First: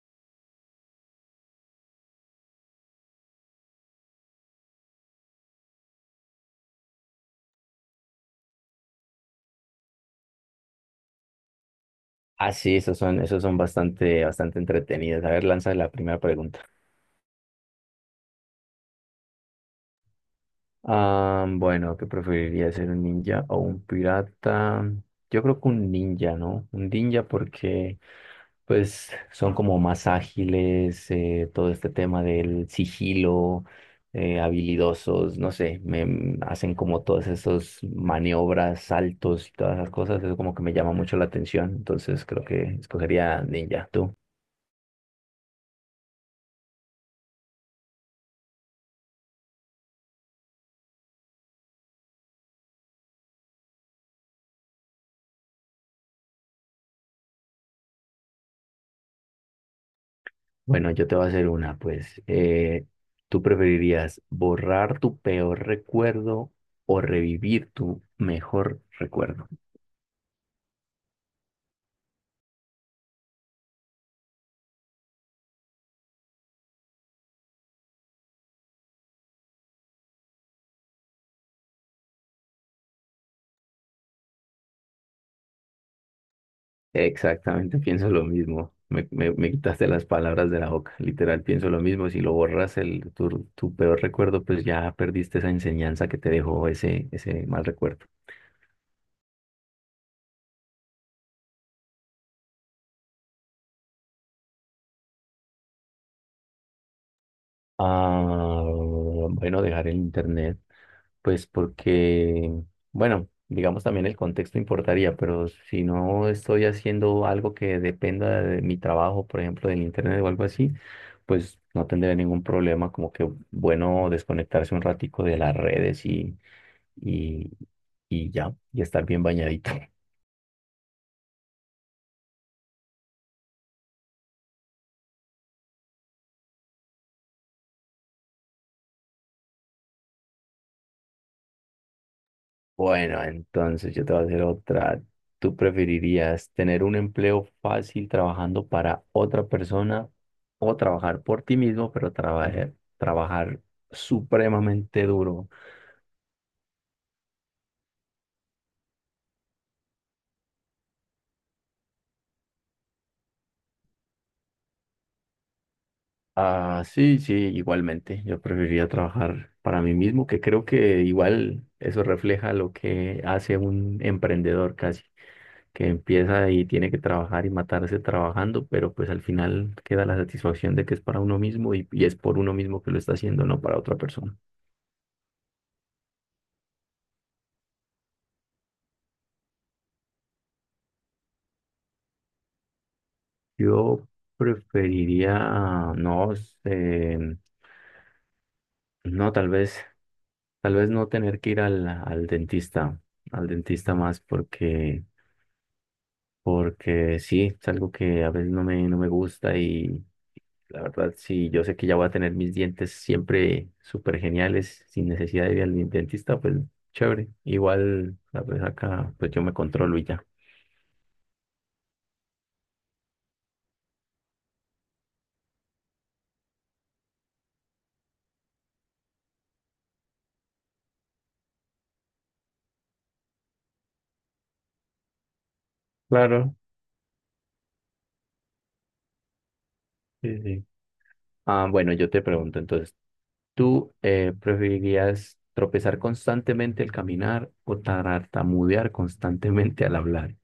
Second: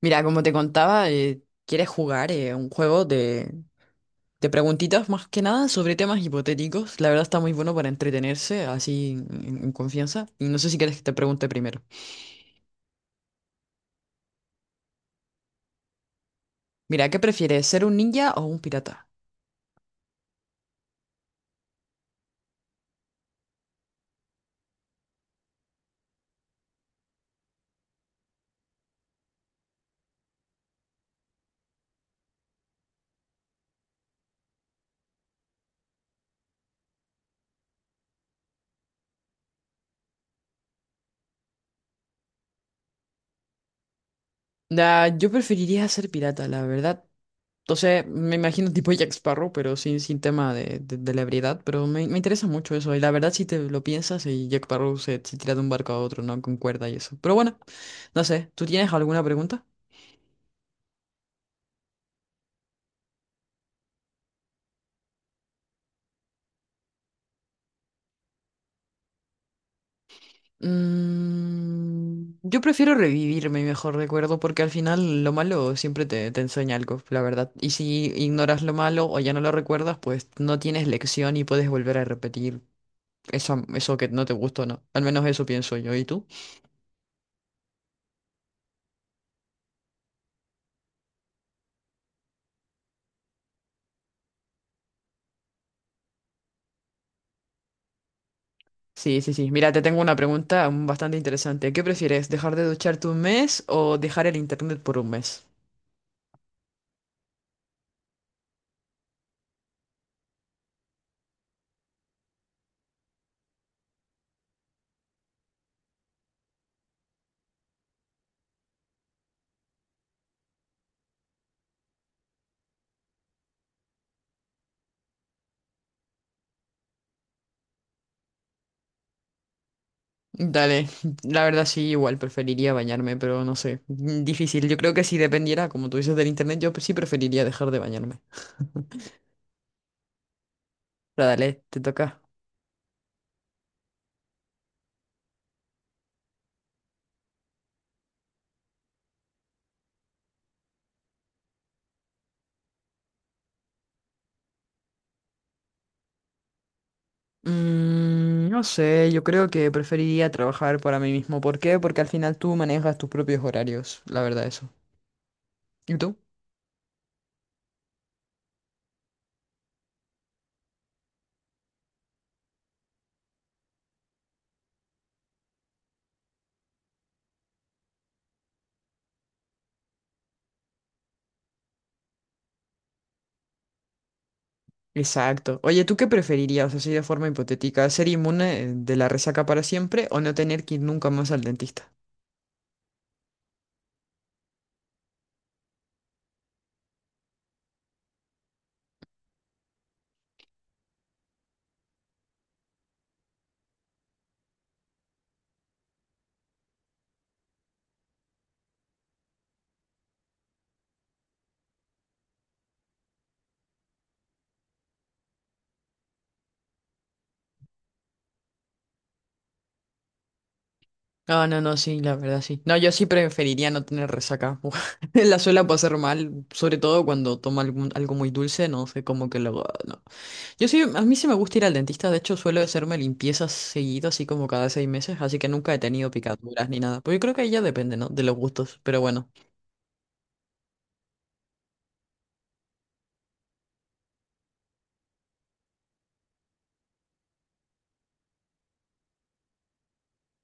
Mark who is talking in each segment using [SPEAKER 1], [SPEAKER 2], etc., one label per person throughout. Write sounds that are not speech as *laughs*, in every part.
[SPEAKER 1] Mira, como te contaba, quieres jugar un juego de, preguntitas más que nada sobre temas hipotéticos. La verdad está muy bueno para entretenerse así en, en confianza. Y no sé si quieres que te pregunte primero.
[SPEAKER 2] Ah, sí, esos son bastante entretenidos. A ver, lanza la primera pregunta.
[SPEAKER 1] Mira, ¿qué prefieres, ser un ninja o un pirata?
[SPEAKER 2] Ah, bueno, ¿qué preferiría ser un ninja o un pirata? Yo creo que un ninja, ¿no? Un ninja porque pues son como más ágiles, todo este tema del sigilo, habilidosos, no sé, hacen como todas esas maniobras, saltos y todas esas cosas, eso como que me llama mucho la atención, entonces creo que escogería ninja, ¿tú?
[SPEAKER 1] Nah, yo preferiría ser pirata, la verdad. Entonces, me imagino tipo Jack Sparrow, pero sin tema de ebriedad. Pero me interesa mucho eso. Y la verdad, si te lo piensas, y Jack Sparrow se tira de un barco a otro, ¿no? Con cuerda y eso. Pero bueno, no sé, ¿tú tienes alguna pregunta?
[SPEAKER 2] Bueno, yo te voy a hacer una, pues. ¿Tú preferirías borrar tu peor recuerdo o revivir tu mejor recuerdo?
[SPEAKER 1] Yo prefiero revivir mi mejor recuerdo porque al final lo malo siempre te enseña algo, la verdad. Y si ignoras lo malo o ya no lo recuerdas, pues no tienes lección y puedes volver a repetir eso que no te gustó, ¿no? Al menos eso pienso yo. ¿Y tú?
[SPEAKER 2] Exactamente, pienso lo mismo. Me quitaste las palabras de la boca. Literal, pienso lo mismo. Si lo borras tu peor recuerdo, pues ya perdiste esa enseñanza que te dejó ese mal recuerdo.
[SPEAKER 1] Sí, sí, sí. Mira, te tengo una pregunta bastante interesante. ¿Qué prefieres, dejar de ducharte un mes o dejar el internet por un mes?
[SPEAKER 2] Ah, bueno, dejar el internet. Pues porque, bueno, digamos también el contexto importaría, pero si no estoy haciendo algo que dependa de mi trabajo, por ejemplo, del internet o algo así, pues no tendría ningún problema, como que bueno desconectarse un ratico de las redes y, y ya, y estar bien bañadito.
[SPEAKER 1] Dale, la verdad sí, igual preferiría bañarme, pero no sé, difícil. Yo creo que si dependiera, como tú dices, del internet, yo sí preferiría dejar de bañarme. Pero dale, te toca.
[SPEAKER 2] Bueno, entonces yo te voy a hacer otra. ¿Tú preferirías tener un empleo fácil trabajando para otra persona o trabajar por ti mismo, pero trabajar supremamente duro?
[SPEAKER 1] No sé, yo creo que preferiría trabajar para mí mismo. ¿Por qué? Porque al final tú manejas tus propios horarios, la verdad eso. ¿Y tú?
[SPEAKER 2] Ah, sí, sí, igualmente. Yo preferiría trabajar para mí mismo, que creo que igual eso refleja lo que hace un emprendedor casi, que empieza y tiene que trabajar y matarse trabajando, pero pues al final queda la satisfacción de que es para uno mismo y es por uno mismo que lo está haciendo, no para otra persona.
[SPEAKER 1] Exacto. Oye, ¿tú qué preferirías, así de forma hipotética, ser inmune de la resaca para siempre o no tener que ir nunca más al dentista?
[SPEAKER 2] Yo preferiría, no sé, no, tal vez no tener que ir al dentista más porque... porque sí, es algo que a veces no me gusta y la verdad sí, yo sé que ya voy a tener mis dientes siempre súper geniales, sin necesidad de ir al dentista, pues chévere. Igual, la pues acá, pues yo me controlo y ya.
[SPEAKER 1] Ah, no, no, sí, la verdad sí. No, yo sí preferiría no tener resaca. *laughs* La suela puede pasar mal, sobre todo cuando toma algo muy dulce, no sé, como que luego, ah, no. Yo sí, a mí sí me gusta ir al dentista, de hecho suelo hacerme limpiezas seguido, así como cada 6 meses, así que nunca he tenido
[SPEAKER 2] Claro,
[SPEAKER 1] picaduras ni nada. Pues yo creo que ahí ya depende, ¿no? De los gustos, pero bueno.
[SPEAKER 2] sí, sí. Ah, bueno, yo te pregunto entonces, ¿tú preferirías tropezar constantemente al caminar o tartamudear constantemente al hablar?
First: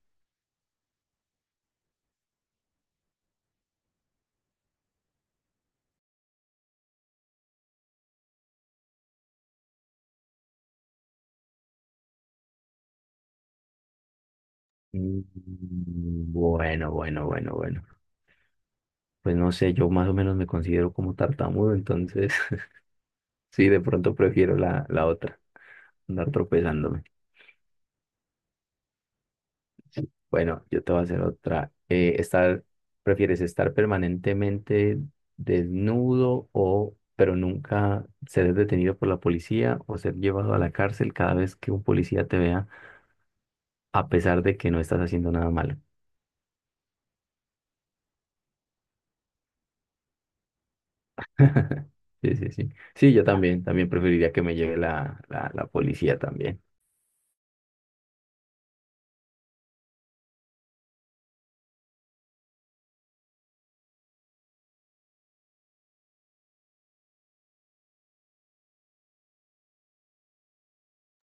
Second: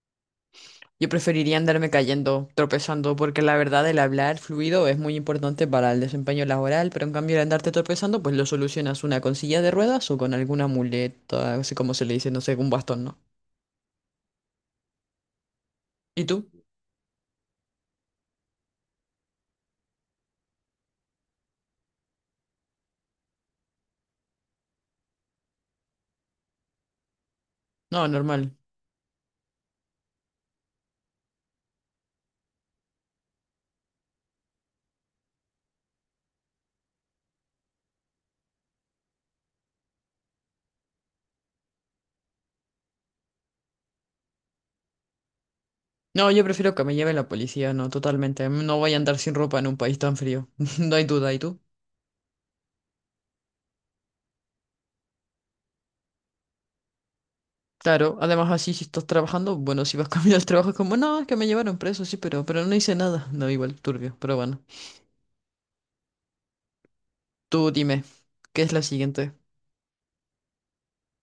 [SPEAKER 1] Yo preferiría andarme cayendo, tropezando, porque la verdad el hablar fluido es muy importante para el desempeño laboral, pero en cambio el andarte tropezando, pues lo solucionas una con silla de ruedas o con alguna muleta, así como se le dice, no sé, un bastón, ¿no?
[SPEAKER 2] Mm,
[SPEAKER 1] ¿Y tú?
[SPEAKER 2] Bueno, bueno. Pues no sé, yo más o menos me considero como tartamudo, entonces *laughs* sí, de pronto prefiero la otra, andar tropezándome.
[SPEAKER 1] No, normal.
[SPEAKER 2] Bueno, yo te voy a hacer otra. ¿Prefieres estar permanentemente desnudo o, pero nunca ser detenido por la policía o ser llevado a la cárcel cada vez que un policía te vea, a pesar de que no estás haciendo nada malo?
[SPEAKER 1] No, yo prefiero que me lleve la policía, no, totalmente. No voy a andar sin ropa en un país tan frío. *laughs* No hay duda, ¿y tú?
[SPEAKER 2] *laughs* Sí, sí, sí. Sí, yo también, también preferiría que me lleve la policía también.
[SPEAKER 1] Claro, además así si estás trabajando, bueno, si vas *laughs* camino al trabajo es como, no, es que me llevaron preso, sí, pero no hice nada. No, igual, turbio, pero bueno. Tú dime, ¿qué es la siguiente?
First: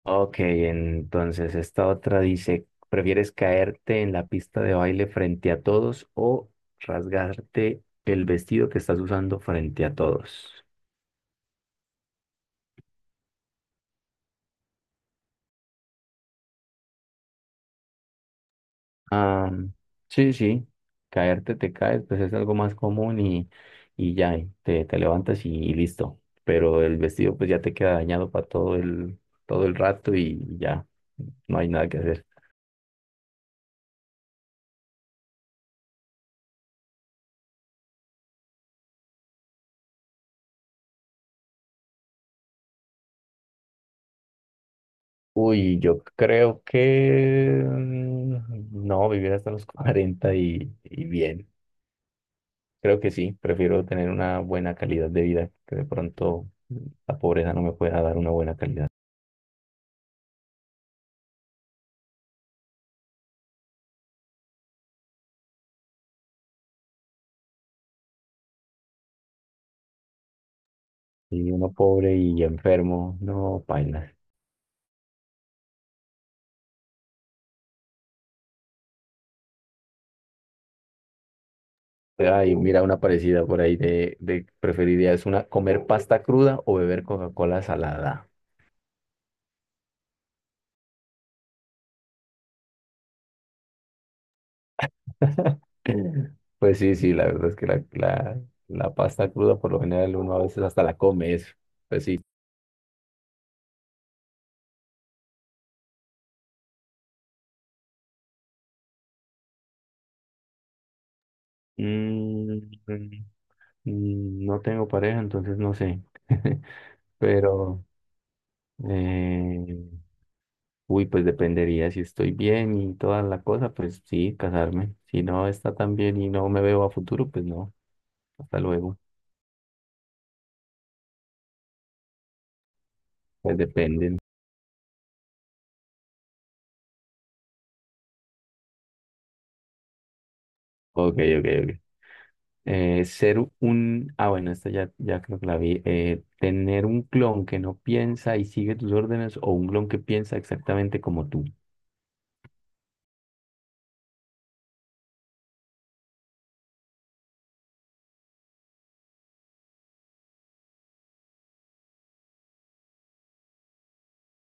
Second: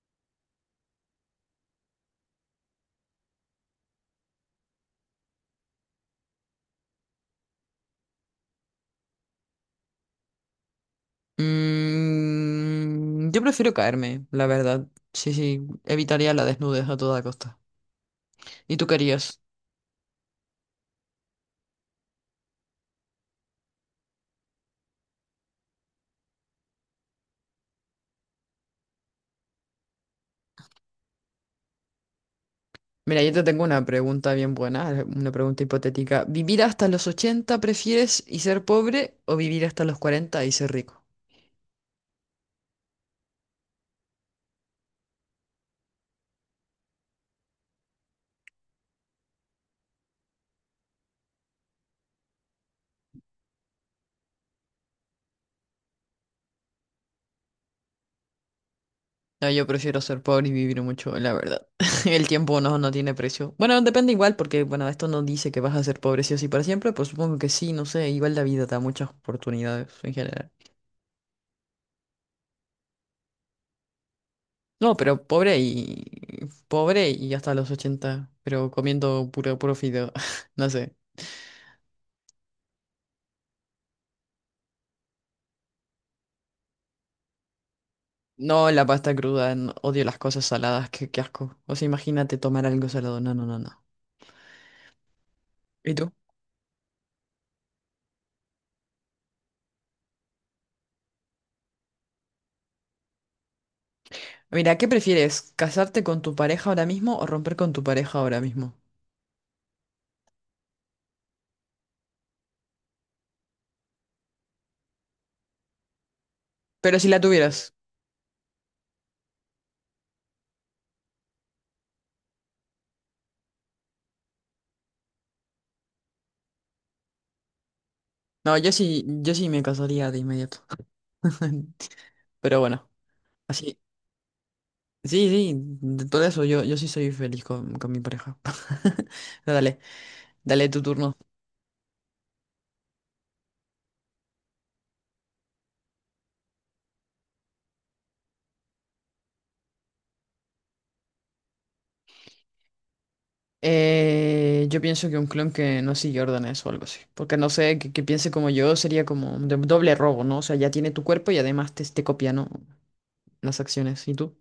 [SPEAKER 2] Ok, entonces esta otra dice, ¿prefieres caerte en la pista de baile frente a todos o rasgarte el vestido que estás usando frente a todos?
[SPEAKER 1] Yo prefiero caerme, la verdad. Sí, sí, evitaría la desnudez a toda costa. ¿Y tú querías?
[SPEAKER 2] Ah, sí, sí, caerte te caes, pues es algo más común y ya, te levantas y listo. Pero el vestido pues ya te queda dañado para todo el rato y ya, no hay nada que hacer.
[SPEAKER 1] Mira, yo te tengo una pregunta bien buena, una pregunta hipotética. ¿Vivir hasta los 80 prefieres y ser pobre o vivir hasta los 40 y ser rico?
[SPEAKER 2] Uy, yo creo que no, vivir hasta los *laughs* 40 y bien. Creo que sí, prefiero tener una buena calidad de vida, que de pronto la pobreza no me pueda dar una buena calidad.
[SPEAKER 1] No, yo prefiero ser pobre y vivir mucho, la verdad. *laughs* El tiempo no tiene precio. Bueno, depende igual, porque bueno, esto no dice que vas a ser pobre sí o sí para siempre, pues supongo que sí, no sé, igual la vida da muchas oportunidades en general.
[SPEAKER 2] Y uno pobre y enfermo, no, paila.
[SPEAKER 1] No, pero pobre y hasta los 80. Pero comiendo puro fideo. *laughs* No sé.
[SPEAKER 2] Ay, mira una parecida por ahí de preferiría es una comer pasta cruda o beber Coca-Cola salada.
[SPEAKER 1] No, la pasta cruda, odio las cosas saladas, qué asco. O sea, imagínate tomar algo salado. No, no, no, no.
[SPEAKER 2] *laughs*
[SPEAKER 1] ¿Y tú?
[SPEAKER 2] Pues sí, sí, la verdad es que la pasta cruda por lo general uno a veces hasta la come eso. Pues sí.
[SPEAKER 1] Mira, ¿qué prefieres? ¿Casarte con tu pareja ahora mismo o romper con tu pareja ahora mismo?
[SPEAKER 2] Mm, mm, no tengo pareja, entonces no sé. *laughs*
[SPEAKER 1] Pero si la tuvieras.
[SPEAKER 2] Pero, eh, uy, pues dependería si estoy bien y toda la cosa, pues sí, casarme. Si no está tan bien y no me veo a futuro, pues no. Hasta
[SPEAKER 1] No, yo
[SPEAKER 2] luego.
[SPEAKER 1] sí, yo sí me casaría de inmediato. *laughs* Pero bueno,
[SPEAKER 2] Pues
[SPEAKER 1] así.
[SPEAKER 2] dependen.
[SPEAKER 1] Sí, sí, de todo eso yo sí soy feliz con mi pareja. *laughs* Pero dale, dale tu
[SPEAKER 2] Ok,
[SPEAKER 1] turno.
[SPEAKER 2] ok, ok. Ah, bueno, esta ya, ya creo que la vi. Tener un clon que no piensa y sigue tus órdenes o un clon que piensa exactamente como tú.
[SPEAKER 1] Yo pienso que un clon que no sigue órdenes o algo así. Porque no sé, que piense como yo sería como un doble robo, ¿no? O sea, ya tiene tu cuerpo y además te copia, ¿no? Las acciones. ¿Y tú?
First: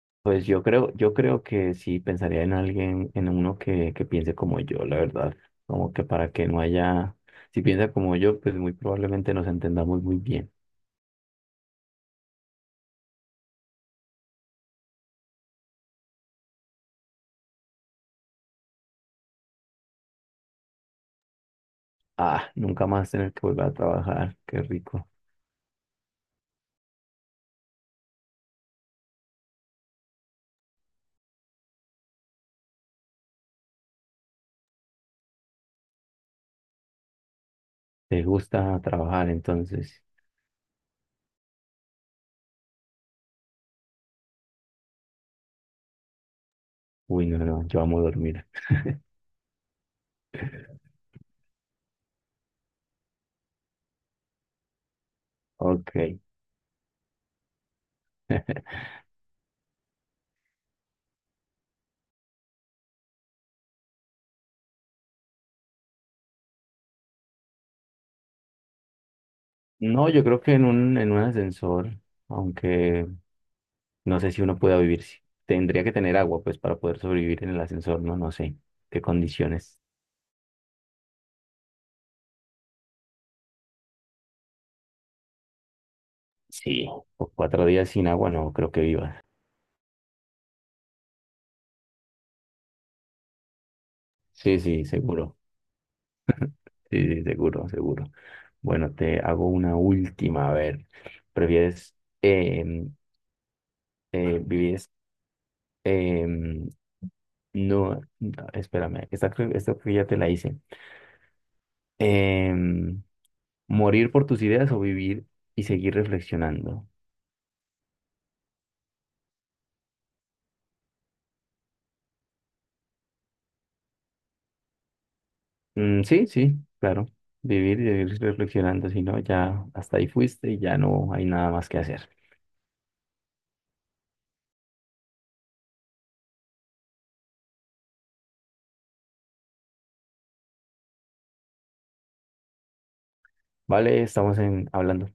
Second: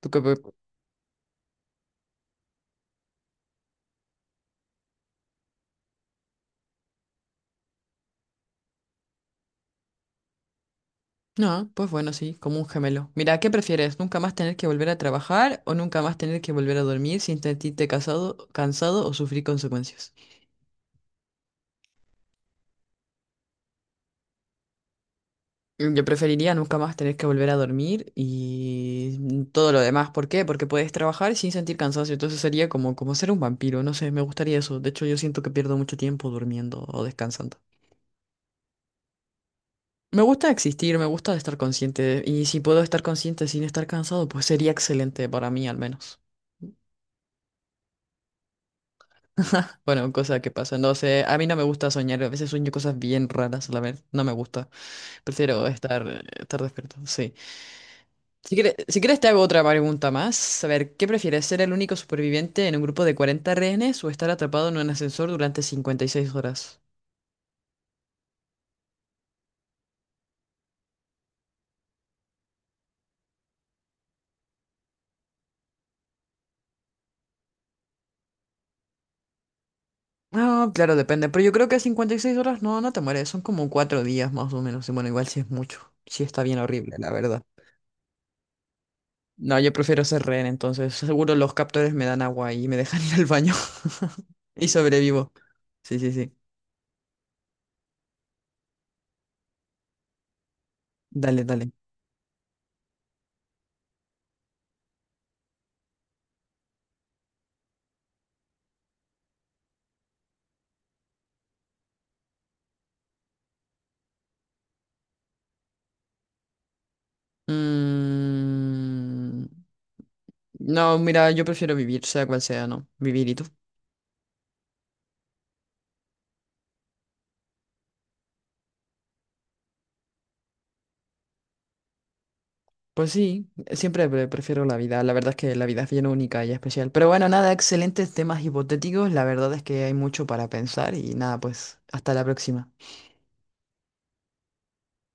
[SPEAKER 1] ¿Tú qué?
[SPEAKER 2] Pues yo creo que sí pensaría en alguien, en uno que piense como yo, la verdad. Como que para que no haya, si piensa como yo, pues muy probablemente nos entendamos muy bien.
[SPEAKER 1] No, pues bueno, sí, como un gemelo. Mira, ¿qué prefieres? ¿Nunca más tener que volver a trabajar o nunca más tener que volver a dormir sin sentirte cansado o sufrir consecuencias?
[SPEAKER 2] Ah, nunca más tener que volver a trabajar, qué rico.
[SPEAKER 1] Yo preferiría nunca más tener que volver a dormir y todo lo demás. ¿Por qué? Porque puedes trabajar sin sentir cansancio. Entonces sería como ser un vampiro. No sé, me gustaría eso. De hecho, yo siento que pierdo mucho tiempo durmiendo o descansando.
[SPEAKER 2] ¿Te gusta trabajar entonces?
[SPEAKER 1] Me gusta existir, me gusta estar consciente. Y si puedo estar consciente sin estar cansado, pues sería excelente para mí al menos.
[SPEAKER 2] Uy, no, no, yo amo dormir.
[SPEAKER 1] Bueno, cosa que pasa. No sé, a mí no me gusta soñar. A veces sueño cosas bien raras, la verdad. No me gusta. Prefiero
[SPEAKER 2] Ok.
[SPEAKER 1] estar despierto, sí. Si
[SPEAKER 2] *laughs*
[SPEAKER 1] quieres, si quieres te hago otra pregunta más. A ver, ¿qué prefieres, ser el único superviviente en un grupo de 40 rehenes o estar atrapado en un ascensor durante 56 horas?
[SPEAKER 2] No, yo creo que en en un ascensor, aunque no sé si uno pueda vivir, tendría que tener agua, pues para poder sobrevivir en el ascensor, no, no sé qué condiciones.
[SPEAKER 1] Ah, claro, depende, pero yo creo que 56 horas no te mueres, son como 4 días más o menos, y bueno, igual si es mucho, sí está bien
[SPEAKER 2] Sí,
[SPEAKER 1] horrible, la verdad.
[SPEAKER 2] cuatro días sin agua, no creo que vivas.
[SPEAKER 1] No, yo prefiero ser rehén, entonces seguro los captores me dan agua y me dejan ir al baño *laughs*
[SPEAKER 2] Sí,
[SPEAKER 1] y
[SPEAKER 2] sí,
[SPEAKER 1] sobrevivo.
[SPEAKER 2] seguro.
[SPEAKER 1] Sí, sí, sí.
[SPEAKER 2] Sí, sí, seguro, seguro. Bueno, te hago una última. A ver,
[SPEAKER 1] Dale, dale.
[SPEAKER 2] ¿prefieres em, eh, vivir? em, no, no, espérame, esta creo que ya te la hice. Em, ¿Morir por tus ideas o vivir y seguir reflexionando?
[SPEAKER 1] Mm, no, mira, yo prefiero vivir, sea cual sea, ¿no? Vivir y tú.
[SPEAKER 2] Mm, sí, sí, claro. Vivir y seguir reflexionando, si no, ya hasta ahí fuiste y ya no hay nada más que hacer.
[SPEAKER 1] Pues sí, siempre prefiero la vida. La verdad es que la vida es bien única y especial. Pero bueno, nada, excelentes temas hipotéticos. La verdad es que hay mucho para pensar y nada, pues hasta la próxima.
[SPEAKER 2] Vale, estamos en, hablando.